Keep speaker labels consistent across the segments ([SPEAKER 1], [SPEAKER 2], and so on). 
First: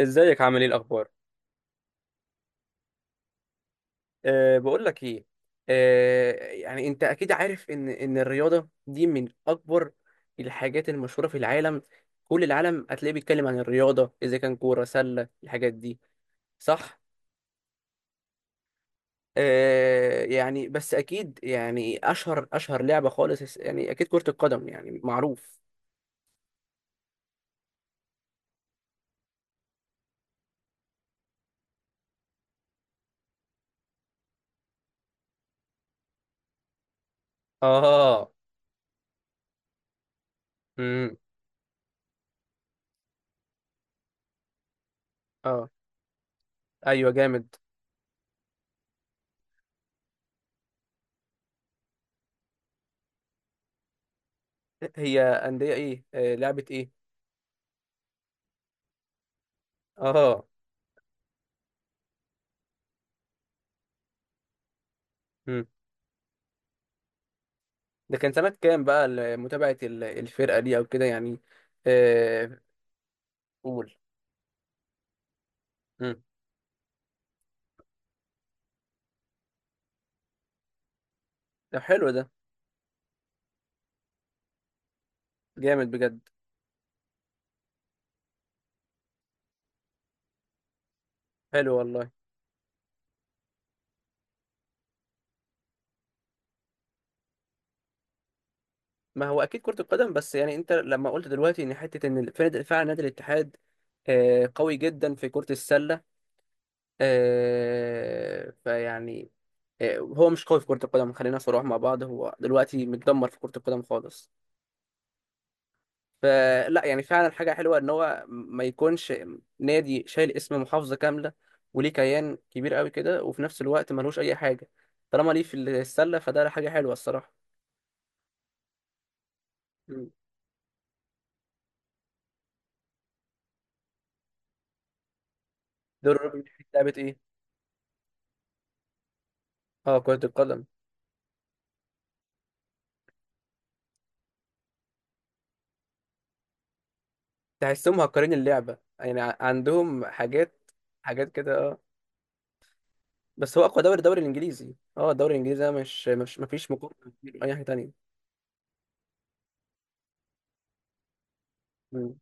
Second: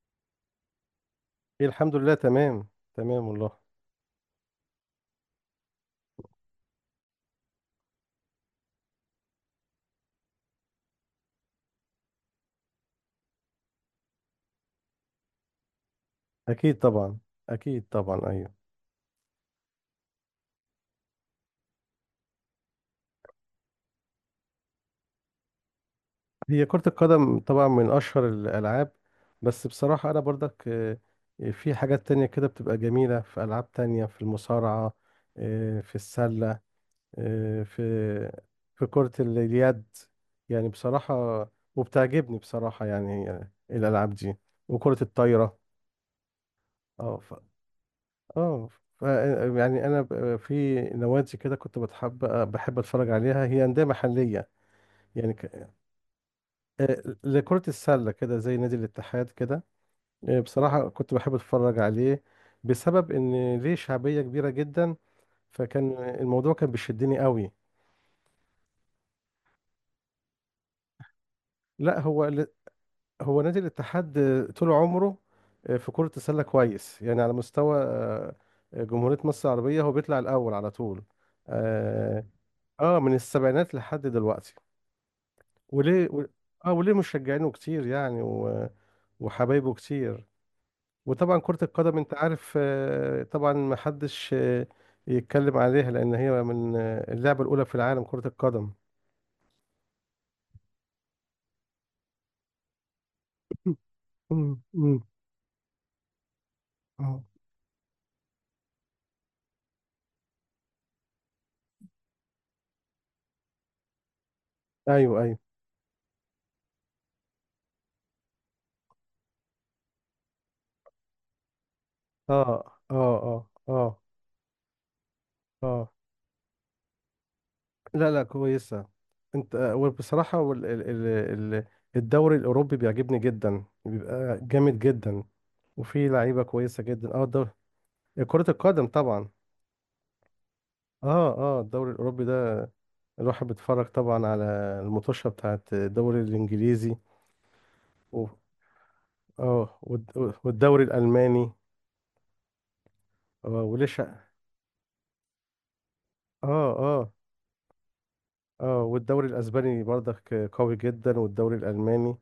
[SPEAKER 1] ازيك؟ عامل ايه؟ الاخبار؟
[SPEAKER 2] إيه، الحمد لله تمام. تمام والله.
[SPEAKER 1] بقول لك ايه. يعني انت اكيد عارف ان الرياضه دي من اكبر الحاجات المشهوره في العالم. كل العالم هتلاقيه بيتكلم عن الرياضه، اذا كان كوره سله، الحاجات دي.
[SPEAKER 2] اكيد
[SPEAKER 1] صح.
[SPEAKER 2] طبعا. اكيد طبعا، ايوه.
[SPEAKER 1] يعني بس اكيد يعني اشهر لعبه خالص يعني اكيد كره القدم، يعني معروف.
[SPEAKER 2] هي كرة القدم طبعا من اشهر الالعاب. بس بصراحة انا برضك في حاجات تانية كده بتبقى جميلة، في العاب تانية، في المصارعة. في السلة. آه، في
[SPEAKER 1] اه.
[SPEAKER 2] في كرة اليد، يعني بصراحة.
[SPEAKER 1] امم
[SPEAKER 2] وبتعجبني بصراحة يعني، الالعاب دي. وكرة الطايرة.
[SPEAKER 1] اه. ايوه
[SPEAKER 2] اه
[SPEAKER 1] جامد.
[SPEAKER 2] اه ف- يعني في نوادي كده كنت بتحب، بحب اتفرج عليها، هي انديه محليه.
[SPEAKER 1] هي
[SPEAKER 2] يعني
[SPEAKER 1] انديه
[SPEAKER 2] ك-
[SPEAKER 1] ايه؟ لعبه ايه؟
[SPEAKER 2] لكره السله كده، زي نادي الاتحاد كده.
[SPEAKER 1] اه،
[SPEAKER 2] بصراحه كنت بحب اتفرج عليه، بسبب ان ليه شعبيه كبيره جدا. فكان الموضوع كان بيشدني قوي.
[SPEAKER 1] ده كان سنة كام بقى متابعة الفرقة دي أو كده يعني؟
[SPEAKER 2] لا،
[SPEAKER 1] آه،
[SPEAKER 2] هو نادي
[SPEAKER 1] قول.
[SPEAKER 2] الاتحاد، طول عمره في كره
[SPEAKER 1] مم.
[SPEAKER 2] السله كويس، يعني على مستوى جمهوريه مصر العربيه هو بيطلع الاول على طول.
[SPEAKER 1] طب حلو
[SPEAKER 2] اه.
[SPEAKER 1] ده.
[SPEAKER 2] من السبعينات لحد دلوقتي.
[SPEAKER 1] جامد
[SPEAKER 2] وليه
[SPEAKER 1] بجد.
[SPEAKER 2] اه، وليه مشجعينه كتير يعني، وحبايبه كتير. وطبعا كرة
[SPEAKER 1] حلو
[SPEAKER 2] القدم،
[SPEAKER 1] والله.
[SPEAKER 2] انت عارف، طبعا ما حدش يتكلم عليها، لان هي من اللعبة الاولى في العالم كرة القدم.
[SPEAKER 1] ما هو أكيد كرة القدم، بس يعني أنت لما قلت دلوقتي إن حتة إن فعلا نادي الاتحاد
[SPEAKER 2] مم. مم.
[SPEAKER 1] قوي
[SPEAKER 2] مم.
[SPEAKER 1] جدا في كرة السلة.
[SPEAKER 2] آه.
[SPEAKER 1] فيعني هو مش قوي في كرة القدم. خلينا صراحة مع بعض، هو دلوقتي متدمر في كرة القدم خالص.
[SPEAKER 2] ايوه، ايوه.
[SPEAKER 1] فلا، يعني فعلا حاجة حلوة إن هو ما يكونش نادي شايل اسم محافظة كاملة وليه كيان
[SPEAKER 2] اه،
[SPEAKER 1] كبير قوي
[SPEAKER 2] اه،
[SPEAKER 1] كده، وفي
[SPEAKER 2] اه،
[SPEAKER 1] نفس الوقت
[SPEAKER 2] اه.
[SPEAKER 1] ملهوش أي حاجة. طالما ليه في
[SPEAKER 2] اه.
[SPEAKER 1] السلة فده حاجة حلوة الصراحة.
[SPEAKER 2] لا، لا، كويسة. انت
[SPEAKER 1] مم.
[SPEAKER 2] وبصراحة، وال... ال... ال... ال... الدوري الاوروبي بيعجبني جدا، بيبقى جامد جدا. وفي
[SPEAKER 1] دور الربع
[SPEAKER 2] لعيبة
[SPEAKER 1] في
[SPEAKER 2] كويسة
[SPEAKER 1] لعبة
[SPEAKER 2] جدا.
[SPEAKER 1] إيه؟
[SPEAKER 2] اه، الدوري. كرة القدم طبعا.
[SPEAKER 1] كرة القدم.
[SPEAKER 2] اه، اه، الدوري الاوروبي ده، الواحد بيتفرج طبعا على المطوشه بتاعت الدوري الانجليزي.
[SPEAKER 1] تحسهم
[SPEAKER 2] و...
[SPEAKER 1] مهكرين اللعبة يعني،
[SPEAKER 2] اه،
[SPEAKER 1] عندهم حاجات،
[SPEAKER 2] والدوري
[SPEAKER 1] حاجات
[SPEAKER 2] الالماني.
[SPEAKER 1] كده، أه.
[SPEAKER 2] اه،
[SPEAKER 1] بس هو أقوى دوري،
[SPEAKER 2] وليش،
[SPEAKER 1] الدوري
[SPEAKER 2] اه.
[SPEAKER 1] الإنجليزي. الدوري الإنجليزي ده، مش مفيش مقارنة
[SPEAKER 2] اه.
[SPEAKER 1] كتير أي حاجة تانية.
[SPEAKER 2] اه، والدوري الاسباني برضك قوي جدا، والدوري
[SPEAKER 1] مم.
[SPEAKER 2] الالماني.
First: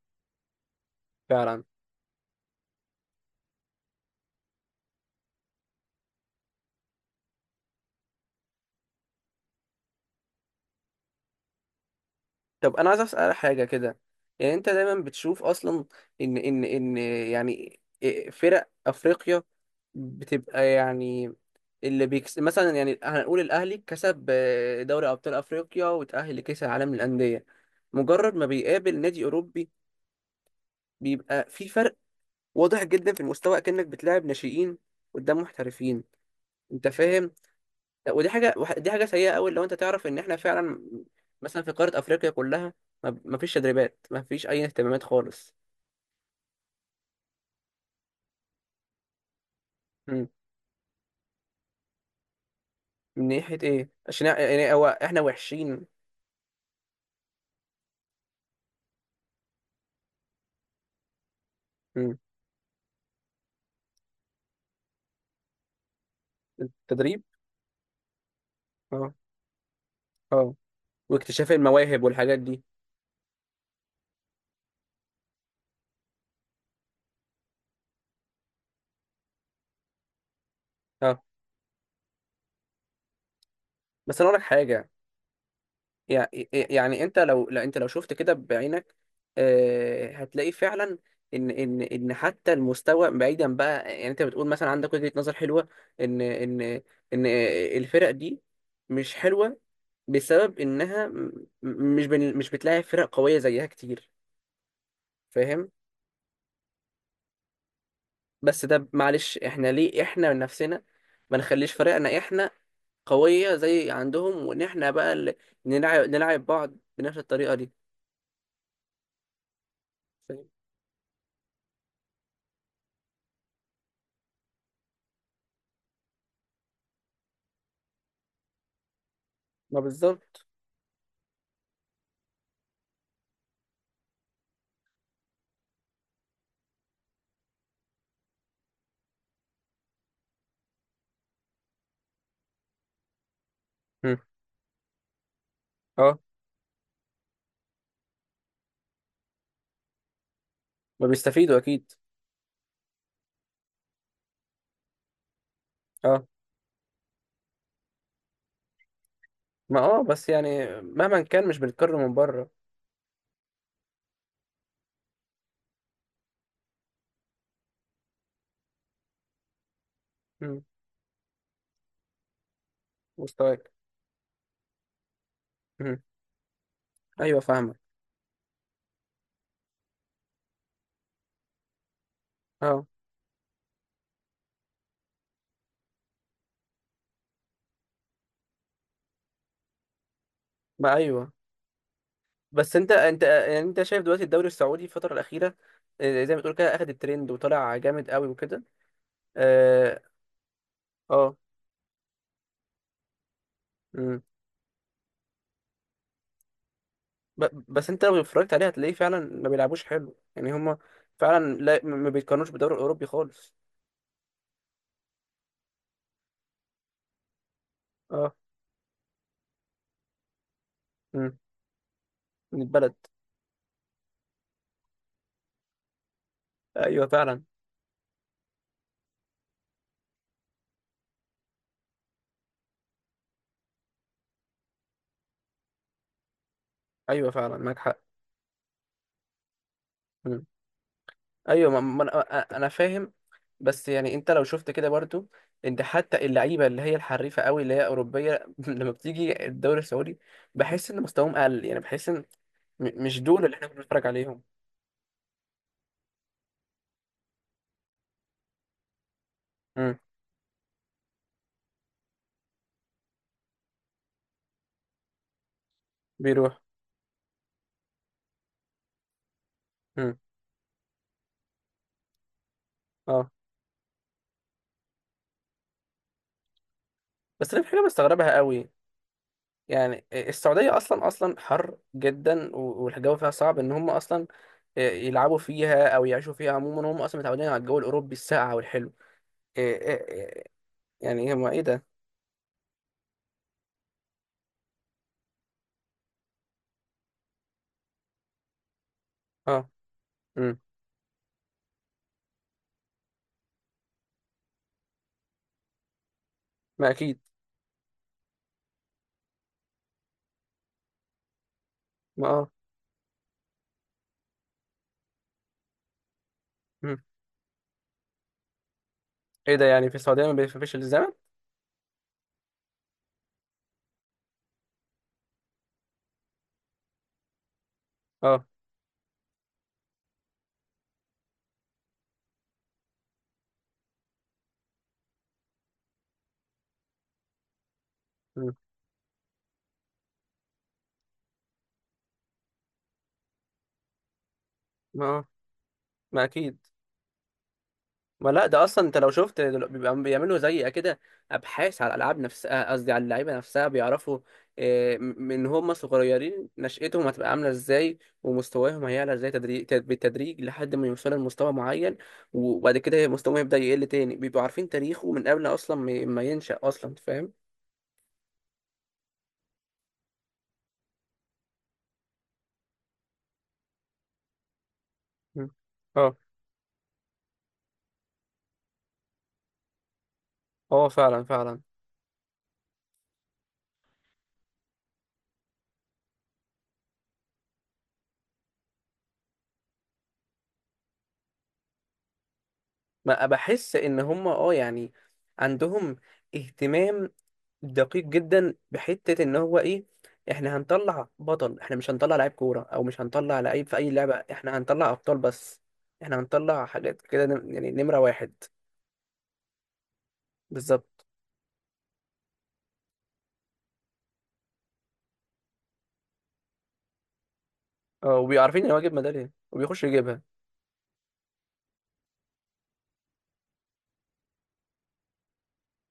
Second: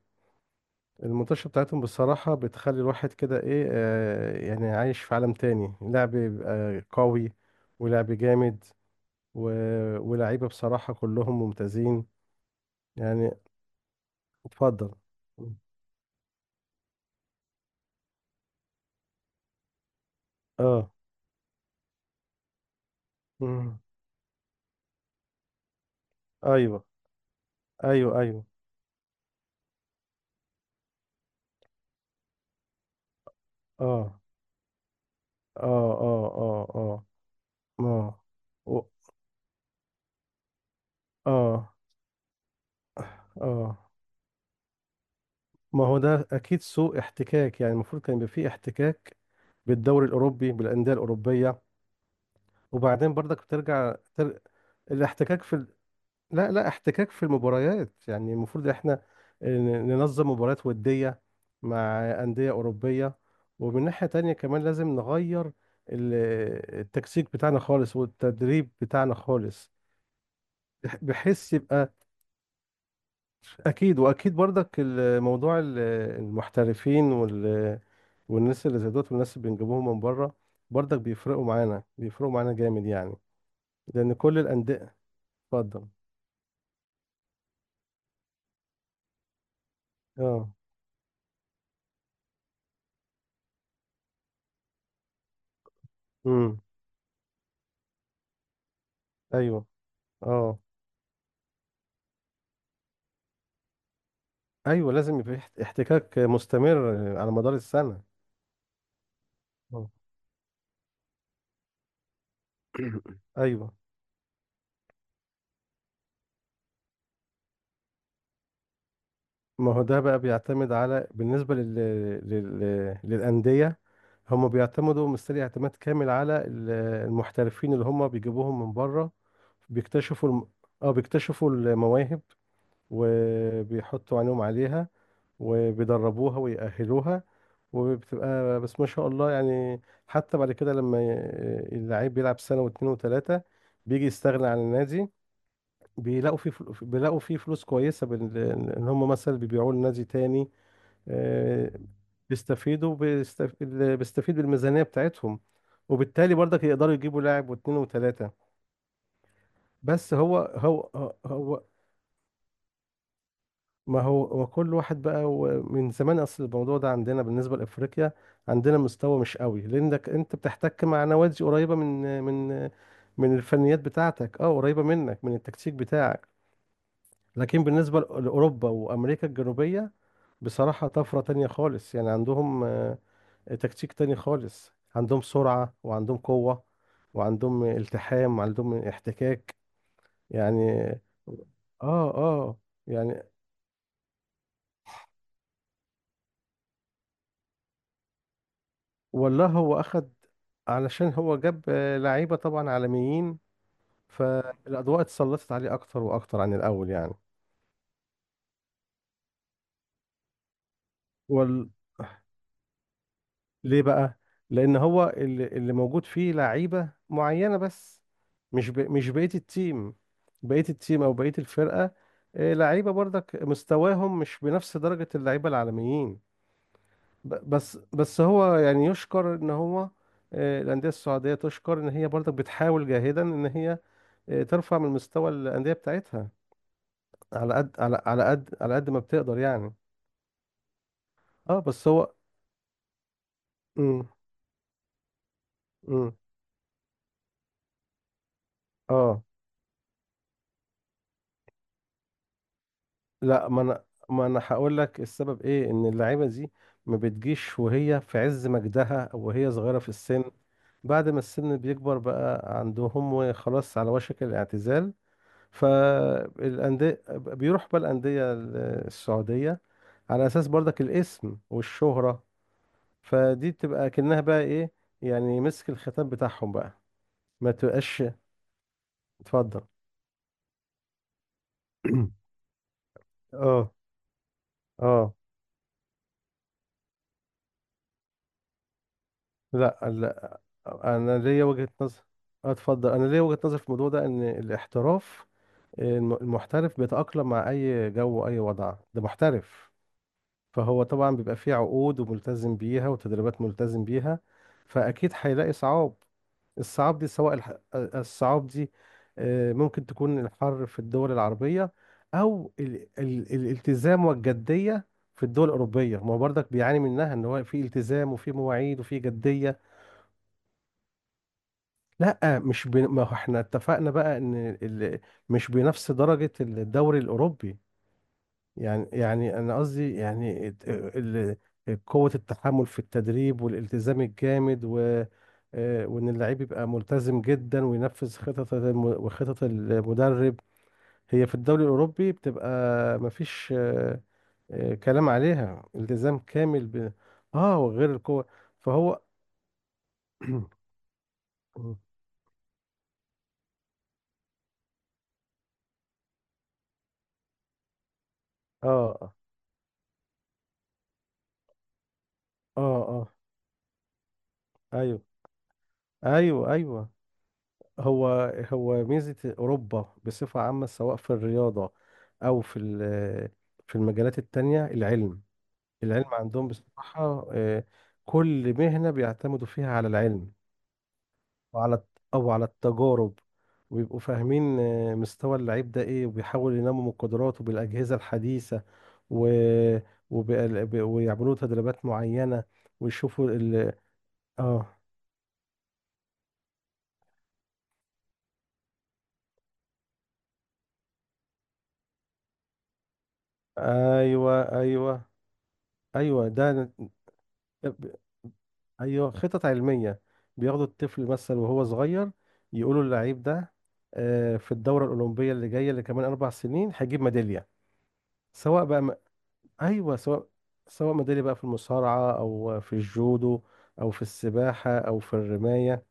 [SPEAKER 2] المطوشه
[SPEAKER 1] فعلا.
[SPEAKER 2] بتاعتهم بصراحه بتخلي الواحد كده ايه، يعني عايش في عالم تاني، لعب بيبقى قوي، ولعب جامد. و... ولاعيبه بصراحه كلهم ممتازين
[SPEAKER 1] طب انا عايز
[SPEAKER 2] يعني.
[SPEAKER 1] اسال حاجه كده. يعني انت
[SPEAKER 2] اتفضل.
[SPEAKER 1] دايما بتشوف اصلا ان يعني فرق افريقيا بتبقى
[SPEAKER 2] اه.
[SPEAKER 1] يعني، اللي بيكس مثلا، يعني هنقول الاهلي
[SPEAKER 2] مم.
[SPEAKER 1] كسب دوري ابطال افريقيا وتاهل لكاس
[SPEAKER 2] ايوه،
[SPEAKER 1] العالم للانديه.
[SPEAKER 2] ايوه،
[SPEAKER 1] مجرد
[SPEAKER 2] ايوه.
[SPEAKER 1] ما بيقابل نادي اوروبي، بيبقى في فرق واضح جدا في المستوى، كأنك
[SPEAKER 2] اه،
[SPEAKER 1] بتلاعب ناشئين قدام
[SPEAKER 2] اه،
[SPEAKER 1] محترفين.
[SPEAKER 2] اه، اه.
[SPEAKER 1] انت
[SPEAKER 2] اه.
[SPEAKER 1] فاهم؟ لا
[SPEAKER 2] ما،
[SPEAKER 1] ودي حاجه،
[SPEAKER 2] و-
[SPEAKER 1] دي حاجه سيئه قوي لو انت تعرف ان احنا فعلا مثلا في
[SPEAKER 2] اه،
[SPEAKER 1] قاره افريقيا كلها ما فيش
[SPEAKER 2] اه.
[SPEAKER 1] تدريبات، ما فيش اي اهتمامات خالص.
[SPEAKER 2] ما هو ده اكيد سوء احتكاك، يعني المفروض كان يبقى فيه احتكاك بالدوري
[SPEAKER 1] مم.
[SPEAKER 2] الاوروبي، بالانديه الاوروبيه. وبعدين
[SPEAKER 1] من
[SPEAKER 2] برضك
[SPEAKER 1] ناحيه ايه؟
[SPEAKER 2] بترجع
[SPEAKER 1] عشان يعني هو احنا
[SPEAKER 2] الاحتكاك في
[SPEAKER 1] وحشين؟
[SPEAKER 2] لا، لا، احتكاك في المباريات، يعني المفروض احنا ننظم مباريات وديه مع
[SPEAKER 1] مم.
[SPEAKER 2] انديه اوروبيه. ومن ناحيه تانية كمان لازم نغير ال-
[SPEAKER 1] التدريب.
[SPEAKER 2] التكسيك بتاعنا خالص، والتدريب
[SPEAKER 1] اه.
[SPEAKER 2] بتاعنا خالص،
[SPEAKER 1] اه، واكتشاف
[SPEAKER 2] بحيث يبقى
[SPEAKER 1] المواهب والحاجات دي.
[SPEAKER 2] اكيد. واكيد برضك الموضوع المحترفين والناس اللي زي دوت، والناس اللي بنجيبوهم من بره، برضك
[SPEAKER 1] اه.
[SPEAKER 2] بيفرقوا معانا، بيفرقوا معانا جامد يعني، لان
[SPEAKER 1] بس انا
[SPEAKER 2] كل
[SPEAKER 1] اقول لك حاجه.
[SPEAKER 2] الانديه. اتفضل.
[SPEAKER 1] يع- يعني انت لو، لا انت لو شفت كده بعينك
[SPEAKER 2] اه.
[SPEAKER 1] هتلاقي فعلا ان حتى المستوى بعيدا بقى، يعني انت بتقول مثلا عندك وجهة نظر حلوة ان
[SPEAKER 2] امم.
[SPEAKER 1] ان الفرق دي مش حلوة
[SPEAKER 2] ايوه،
[SPEAKER 1] بسبب
[SPEAKER 2] اه،
[SPEAKER 1] انها مش بتلاقي فرق قوية زيها كتير.
[SPEAKER 2] ايوه، لازم يبقى في
[SPEAKER 1] فاهم؟
[SPEAKER 2] احتكاك مستمر على مدار السنه.
[SPEAKER 1] بس ده معلش، احنا
[SPEAKER 2] آه.
[SPEAKER 1] ليه احنا من نفسنا ما نخليش فرقنا احنا قوية
[SPEAKER 2] ايوه.
[SPEAKER 1] زي عندهم، وان احنا بقى اللي نلعب بعض بنفس الطريقة دي.
[SPEAKER 2] ما هو ده بقى
[SPEAKER 1] فاهم؟
[SPEAKER 2] بيعتمد على، بالنسبة للأندية. هم بيعتمدوا مستري اعتماد كامل على المحترفين اللي هم بيجيبوهم من بره،
[SPEAKER 1] ما
[SPEAKER 2] بيكتشفوا
[SPEAKER 1] بالظبط.
[SPEAKER 2] اه، بيكتشفوا المواهب، وبيحطوا عينهم عليها، وبيدربوها ويأهلوها. وبتبقى بس، ما شاء الله يعني. حتى بعد كده لما اللعيب بيلعب سنة واتنين وتلاتة، بيجي يستغنى عن النادي.
[SPEAKER 1] اه.
[SPEAKER 2] بيلاقوا فيه فلوس كويسة ان هم مثلا بيبيعوه لنادي تاني.
[SPEAKER 1] ما بيستفيدوا
[SPEAKER 2] آه،
[SPEAKER 1] اكيد.
[SPEAKER 2] بيستفيدوا، اللي بيستفيد بالميزانية بتاعتهم،
[SPEAKER 1] اه.
[SPEAKER 2] وبالتالي برضك يقدروا يجيبوا لاعب، واثنين، وثلاثة.
[SPEAKER 1] ما اه،
[SPEAKER 2] بس
[SPEAKER 1] بس
[SPEAKER 2] هو
[SPEAKER 1] يعني
[SPEAKER 2] هو هو
[SPEAKER 1] مهما كان مش
[SPEAKER 2] هو-
[SPEAKER 1] بنتكرر من بره.
[SPEAKER 2] ما هو كل واحد بقى، هو من زمان، اصل الموضوع ده عندنا بالنسبة لأفريقيا، عندنا مستوى مش قوي، لأنك انت
[SPEAKER 1] مم.
[SPEAKER 2] بتحتك مع نوادي قريبة من من
[SPEAKER 1] مستواك.
[SPEAKER 2] الفنيات بتاعتك، اه، قريبة منك من التكتيك
[SPEAKER 1] مم.
[SPEAKER 2] بتاعك.
[SPEAKER 1] ايوه
[SPEAKER 2] لكن
[SPEAKER 1] فاهمك.
[SPEAKER 2] بالنسبة لأوروبا وأمريكا الجنوبية، بصراحة طفرة تانية خالص، يعني عندهم
[SPEAKER 1] اه.
[SPEAKER 2] تكتيك تاني خالص، عندهم سرعة، وعندهم قوة، وعندهم التحام، وعندهم احتكاك يعني.
[SPEAKER 1] ما ايوه.
[SPEAKER 2] اه، اه.
[SPEAKER 1] بس انت، انت
[SPEAKER 2] يعني
[SPEAKER 1] يعني انت شايف دلوقتي الدوري السعودي الفتره الاخيره زي ما تقول كده اخد الترند وطلع جامد قوي وكده.
[SPEAKER 2] والله، هو
[SPEAKER 1] اه.
[SPEAKER 2] اخد علشان
[SPEAKER 1] اه.
[SPEAKER 2] هو جاب لعيبة طبعا عالميين،
[SPEAKER 1] مم.
[SPEAKER 2] فالأضواء اتسلطت عليه أكتر وأكتر عن الأول يعني.
[SPEAKER 1] بس انت لو اتفرجت عليه هتلاقيه فعلا ما بيلعبوش حلو، يعني هما فعلا،
[SPEAKER 2] وال...
[SPEAKER 1] لا ما بيتقارنوش بالدوري الاوروبي خالص.
[SPEAKER 2] ليه بقى؟ لأن هو اللي موجود فيه لعيبة معينة بس،
[SPEAKER 1] اه.
[SPEAKER 2] مش بقية التيم، بقية التيم أو بقية
[SPEAKER 1] مم.
[SPEAKER 2] الفرقة.
[SPEAKER 1] من
[SPEAKER 2] لعيبة
[SPEAKER 1] البلد.
[SPEAKER 2] برضك مستواهم مش بنفس درجة اللعيبة العالميين.
[SPEAKER 1] ايوه فعلا.
[SPEAKER 2] بس هو، يعني يشكر إن هو، الأندية السعودية تشكر إن هي برضك بتحاول جاهدا إن هي ترفع من مستوى الأندية بتاعتها،
[SPEAKER 1] ايوه
[SPEAKER 2] على
[SPEAKER 1] فعلا،
[SPEAKER 2] قد
[SPEAKER 1] معاك حق.
[SPEAKER 2] على على قد على قد ما بتقدر يعني.
[SPEAKER 1] مم.
[SPEAKER 2] اه،
[SPEAKER 1] ايوه،
[SPEAKER 2] بس هو.
[SPEAKER 1] انا، فاهم. بس
[SPEAKER 2] امم.
[SPEAKER 1] يعني انت لو شفت كده برضو، انت
[SPEAKER 2] امم.
[SPEAKER 1] حتى اللعيبه اللي هي الحريفه قوي، اللي هي اوروبيه لما
[SPEAKER 2] اه.
[SPEAKER 1] بتيجي الدوري السعودي بحس ان مستواهم اقل، يعني بحس ان مش دول
[SPEAKER 2] لا،
[SPEAKER 1] اللي احنا كنا بنتفرج
[SPEAKER 2] ما انا
[SPEAKER 1] عليهم.
[SPEAKER 2] هقول لك السبب ايه، ان اللعيبه دي ما بتجيش وهي في عز مجدها، او وهي صغيره في
[SPEAKER 1] امم.
[SPEAKER 2] السن. بعد ما السن بيكبر بقى عندهم، وخلاص على وشك الاعتزال،
[SPEAKER 1] بيروح.
[SPEAKER 2] فالانديه، بيروح بقى الانديه السعوديه،
[SPEAKER 1] امم.
[SPEAKER 2] على اساس برضك الاسم والشهره.
[SPEAKER 1] اه.
[SPEAKER 2] فدي بتبقى كأنها بقى ايه، يعني مسك الختام بتاعهم بقى. ما
[SPEAKER 1] بس انا في حاجه
[SPEAKER 2] تبقاش.
[SPEAKER 1] مستغربها قوي.
[SPEAKER 2] اتفضل.
[SPEAKER 1] يعني السعوديه اصلا حر جدا والجو فيها صعب، ان
[SPEAKER 2] اه،
[SPEAKER 1] هم اصلا
[SPEAKER 2] اه.
[SPEAKER 1] يلعبوا فيها او يعيشوا فيها. عموما هم اصلا متعودين على الجو الاوروبي الساقع والحلو. إيه- إيه-
[SPEAKER 2] لا، لا،
[SPEAKER 1] إيه،
[SPEAKER 2] انا
[SPEAKER 1] يعني
[SPEAKER 2] ليا
[SPEAKER 1] هم ايه
[SPEAKER 2] وجهة
[SPEAKER 1] ده؟
[SPEAKER 2] نظر. اتفضل، انا ليا وجهة نظر في الموضوع ده، ان الاحتراف، المحترف بيتأقلم مع اي جو واي وضع، ده
[SPEAKER 1] اه.
[SPEAKER 2] محترف.
[SPEAKER 1] امم.
[SPEAKER 2] فهو طبعا بيبقى فيه عقود وملتزم بيها، وتدريبات ملتزم بيها، فاكيد هيلاقي صعاب.
[SPEAKER 1] ما اكيد.
[SPEAKER 2] الصعاب دي، ممكن تكون الحر في الدول العربية،
[SPEAKER 1] ما اه.
[SPEAKER 2] او الالتزام والجدية في الدول الأوروبية. ما هو برضك بيعاني
[SPEAKER 1] امم.
[SPEAKER 2] منها، ان هو في التزام، وفي مواعيد، وفي
[SPEAKER 1] ايه
[SPEAKER 2] جدية.
[SPEAKER 1] ده، يعني في السعوديه ما بيفرقش الزمن؟
[SPEAKER 2] لا، مش بي... ما هو احنا اتفقنا بقى ان ال... مش بنفس درجة الدوري الأوروبي.
[SPEAKER 1] اه.
[SPEAKER 2] يعني، انا قصدي، يعني قوة التحمل في التدريب، والالتزام الجامد، وان اللعيب يبقى ملتزم جدا، وينفذ خطط
[SPEAKER 1] مم.
[SPEAKER 2] وخطط المدرب. هي في الدوري الأوروبي بتبقى، مفيش
[SPEAKER 1] ما
[SPEAKER 2] كلام
[SPEAKER 1] آه.
[SPEAKER 2] عليها، التزام
[SPEAKER 1] ما اكيد.
[SPEAKER 2] كامل اه، وغير القوة.
[SPEAKER 1] ما لا، ده اصلا انت
[SPEAKER 2] فهو.
[SPEAKER 1] لو شفت بيبقى بيعملوا زي كده
[SPEAKER 2] اه،
[SPEAKER 1] ابحاث على الالعاب نفسها، قصدي على اللعيبه نفسها. بيعرفوا من هم صغيرين، نشأتهم هتبقى عامله ازاي، ومستواهم هيعلى
[SPEAKER 2] اه،
[SPEAKER 1] ازاي، تدريج، بالتدريج لحد ما يوصلوا لمستوى معين، وبعد كده
[SPEAKER 2] اه،
[SPEAKER 1] مستواهم يبدأ يقل تاني. بيبقوا عارفين
[SPEAKER 2] ايوه،
[SPEAKER 1] تاريخه من قبل اصلا ما
[SPEAKER 2] ايوه،
[SPEAKER 1] ينشأ
[SPEAKER 2] ايوه.
[SPEAKER 1] اصلا. فاهم؟
[SPEAKER 2] هو هو ميزة أوروبا بصفة عامة، سواء في الرياضة أو في في المجالات التانية، العلم.
[SPEAKER 1] مم.
[SPEAKER 2] العلم
[SPEAKER 1] اه.
[SPEAKER 2] عندهم بصراحة، كل مهنة بيعتمدوا فيها على العلم،
[SPEAKER 1] اه، فعلا فعلا.
[SPEAKER 2] وعلى أو على التجارب، ويبقوا فاهمين مستوى اللعيب ده إيه، وبيحاولوا ينموا من قدراته بالأجهزة الحديثة، و... ويعملوا له تدريبات معينة،
[SPEAKER 1] ما
[SPEAKER 2] ويشوفوا
[SPEAKER 1] بحس ان هم اه
[SPEAKER 2] آه
[SPEAKER 1] يعني عندهم اهتمام دقيق جدا بحته، ان هو ايه، احنا هنطلع بطل، احنا مش هنطلع لعيب كوره او مش هنطلع لعيب في اي لعبه،
[SPEAKER 2] أيوه،
[SPEAKER 1] احنا هنطلع
[SPEAKER 2] أيوه،
[SPEAKER 1] ابطال بس. احنا
[SPEAKER 2] أيوه،
[SPEAKER 1] هنطلع
[SPEAKER 2] ده
[SPEAKER 1] حاجات كده، يعني نمره واحد.
[SPEAKER 2] ايوه خطط علميه. بياخدوا
[SPEAKER 1] بالظبط.
[SPEAKER 2] الطفل مثلا وهو صغير، يقولوا اللعيب ده، في الدوره الاولمبيه اللي جايه، اللي كمان 4 سنين هيجيب ميداليه.
[SPEAKER 1] اه، وبيعرفين
[SPEAKER 2] سواء
[SPEAKER 1] ان هو
[SPEAKER 2] بقى
[SPEAKER 1] يجيب ميداليه وبيخش
[SPEAKER 2] ايوه،
[SPEAKER 1] يجيبها.
[SPEAKER 2] سواء، سواء ميداليه بقى، في المصارعه او في الجودو، او في السباحه، او في الرمايه.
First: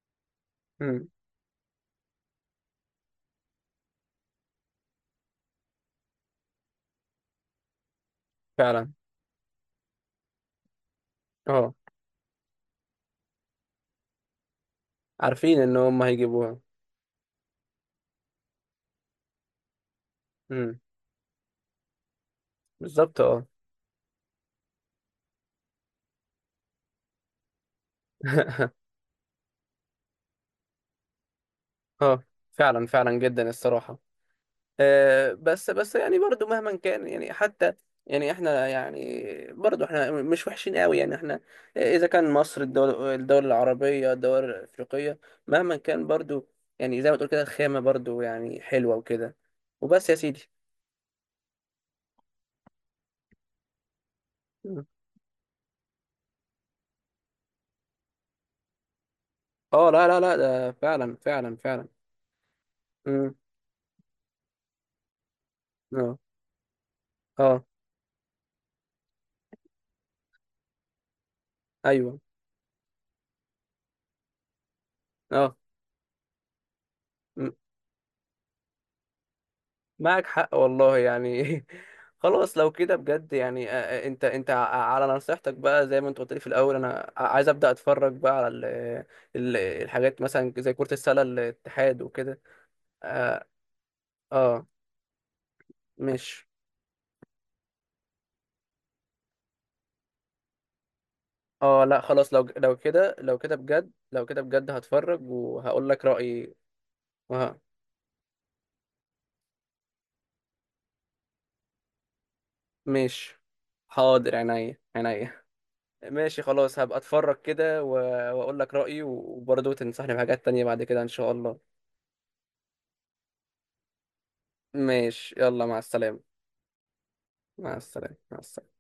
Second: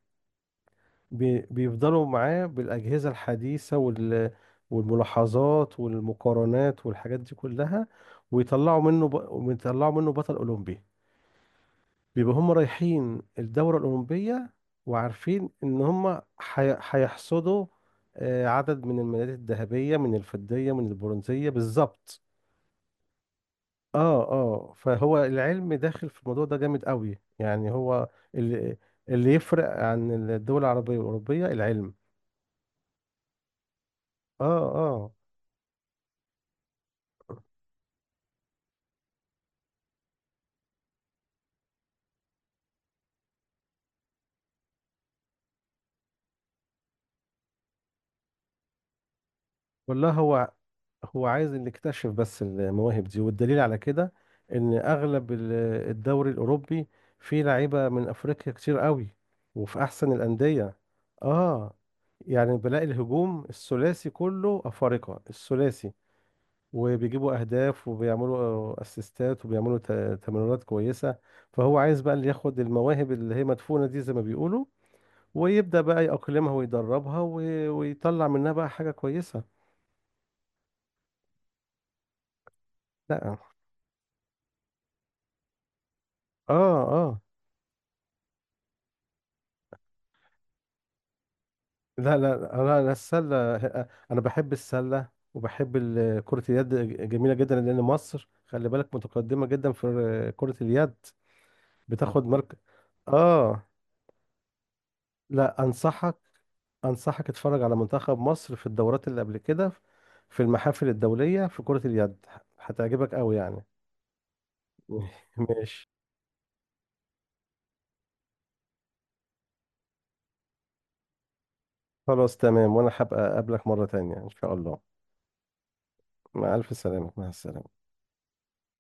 [SPEAKER 1] امم.
[SPEAKER 2] بيفضلوا معاه بالاجهزه الحديثه، والملاحظات والمقارنات والحاجات دي كلها،
[SPEAKER 1] فعلا.
[SPEAKER 2] ويطلعوا منه بطل اولمبي.
[SPEAKER 1] اه.
[SPEAKER 2] بيبقوا هم رايحين الدورة الأولمبية، وعارفين
[SPEAKER 1] عارفين ان
[SPEAKER 2] إن
[SPEAKER 1] هم
[SPEAKER 2] هم
[SPEAKER 1] هيجيبوها.
[SPEAKER 2] هيحصدوا عدد من الميداليات الذهبية، من الفضية،
[SPEAKER 1] امم.
[SPEAKER 2] من البرونزية، بالظبط.
[SPEAKER 1] بالظبط، اه.
[SPEAKER 2] اه، اه، فهو العلم داخل في الموضوع ده جامد قوي، يعني هو اللي اللي يفرق عن الدول العربية والأوروبية، العلم.
[SPEAKER 1] اه، فعلا فعلا جدا الصراحه.
[SPEAKER 2] اه، اه.
[SPEAKER 1] بس يعني برضو مهما كان، يعني حتى يعني احنا يعني برضو احنا مش وحشين قوي، يعني احنا اذا كان مصر، الدول، الدول العربية، الدول الافريقية، مهما كان برضو، يعني زي ما تقول كده الخامة برضو يعني حلوة وكده، وبس
[SPEAKER 2] والله،
[SPEAKER 1] يا سيدي.
[SPEAKER 2] هو هو عايز نكتشف بس المواهب دي، والدليل على كده ان
[SPEAKER 1] مم.
[SPEAKER 2] اغلب الدوري الاوروبي، فيه لعيبه من افريقيا كتير قوي، وفي
[SPEAKER 1] اه. لا
[SPEAKER 2] احسن
[SPEAKER 1] لا لا، ده
[SPEAKER 2] الانديه.
[SPEAKER 1] فعلا فعلا
[SPEAKER 2] اه،
[SPEAKER 1] فعلا.
[SPEAKER 2] يعني بلاقي
[SPEAKER 1] امم.
[SPEAKER 2] الهجوم الثلاثي كله افارقه، الثلاثي
[SPEAKER 1] اه.
[SPEAKER 2] وبيجيبوا
[SPEAKER 1] اه.
[SPEAKER 2] اهداف، وبيعملوا اسيستات، وبيعملوا تمريرات كويسه. فهو عايز بقى
[SPEAKER 1] ايوه.
[SPEAKER 2] اللي ياخد المواهب اللي هي مدفونه دي، زي ما بيقولوا،
[SPEAKER 1] اه.
[SPEAKER 2] ويبدا بقى يأقلمها ويدربها، ويطلع منها بقى حاجه كويسه.
[SPEAKER 1] معك حق والله يعني. خلاص لو كده بجد،
[SPEAKER 2] لا.
[SPEAKER 1] يعني انت، انت على نصيحتك بقى، زي ما انت قلت لي في
[SPEAKER 2] اه،
[SPEAKER 1] الاول، انا
[SPEAKER 2] اه.
[SPEAKER 1] عايز ابدا اتفرج بقى على ال الحاجات مثلا زي كرة السلة الاتحاد
[SPEAKER 2] لا،
[SPEAKER 1] وكده.
[SPEAKER 2] لا، انا
[SPEAKER 1] اه.
[SPEAKER 2] السله، انا بحب
[SPEAKER 1] آه،
[SPEAKER 2] السله، وبحب كره
[SPEAKER 1] مش
[SPEAKER 2] اليد، جميله جدا. لان مصر، خلي بالك، متقدمه جدا في كره اليد،
[SPEAKER 1] اه، لا
[SPEAKER 2] بتاخد
[SPEAKER 1] خلاص، لو
[SPEAKER 2] مركز.
[SPEAKER 1] لو كده، لو كده
[SPEAKER 2] اه.
[SPEAKER 1] بجد، لو كده بجد هتفرج
[SPEAKER 2] لا،
[SPEAKER 1] وهقول لك
[SPEAKER 2] انصحك،
[SPEAKER 1] رأيي.
[SPEAKER 2] انصحك
[SPEAKER 1] وه-
[SPEAKER 2] اتفرج على منتخب مصر في الدورات اللي قبل كده، في المحافل الدوليه، في كره اليد، هتعجبك
[SPEAKER 1] مش،
[SPEAKER 2] قوي يعني.
[SPEAKER 1] حاضر، عينيا عينيا.
[SPEAKER 2] ماشي.
[SPEAKER 1] ماشي خلاص، هبقى اتفرج كده واقول لك رأيي، وبرضه تنصحني بحاجات تانية بعد كده ان شاء الله.
[SPEAKER 2] خلاص، تمام، وانا هبقى اقابلك مره تانية ان شاء الله.
[SPEAKER 1] ماشي، يلا مع السلامة.
[SPEAKER 2] مع الف سلامه، مع السلامه.
[SPEAKER 1] مع السلامة مع السلامة.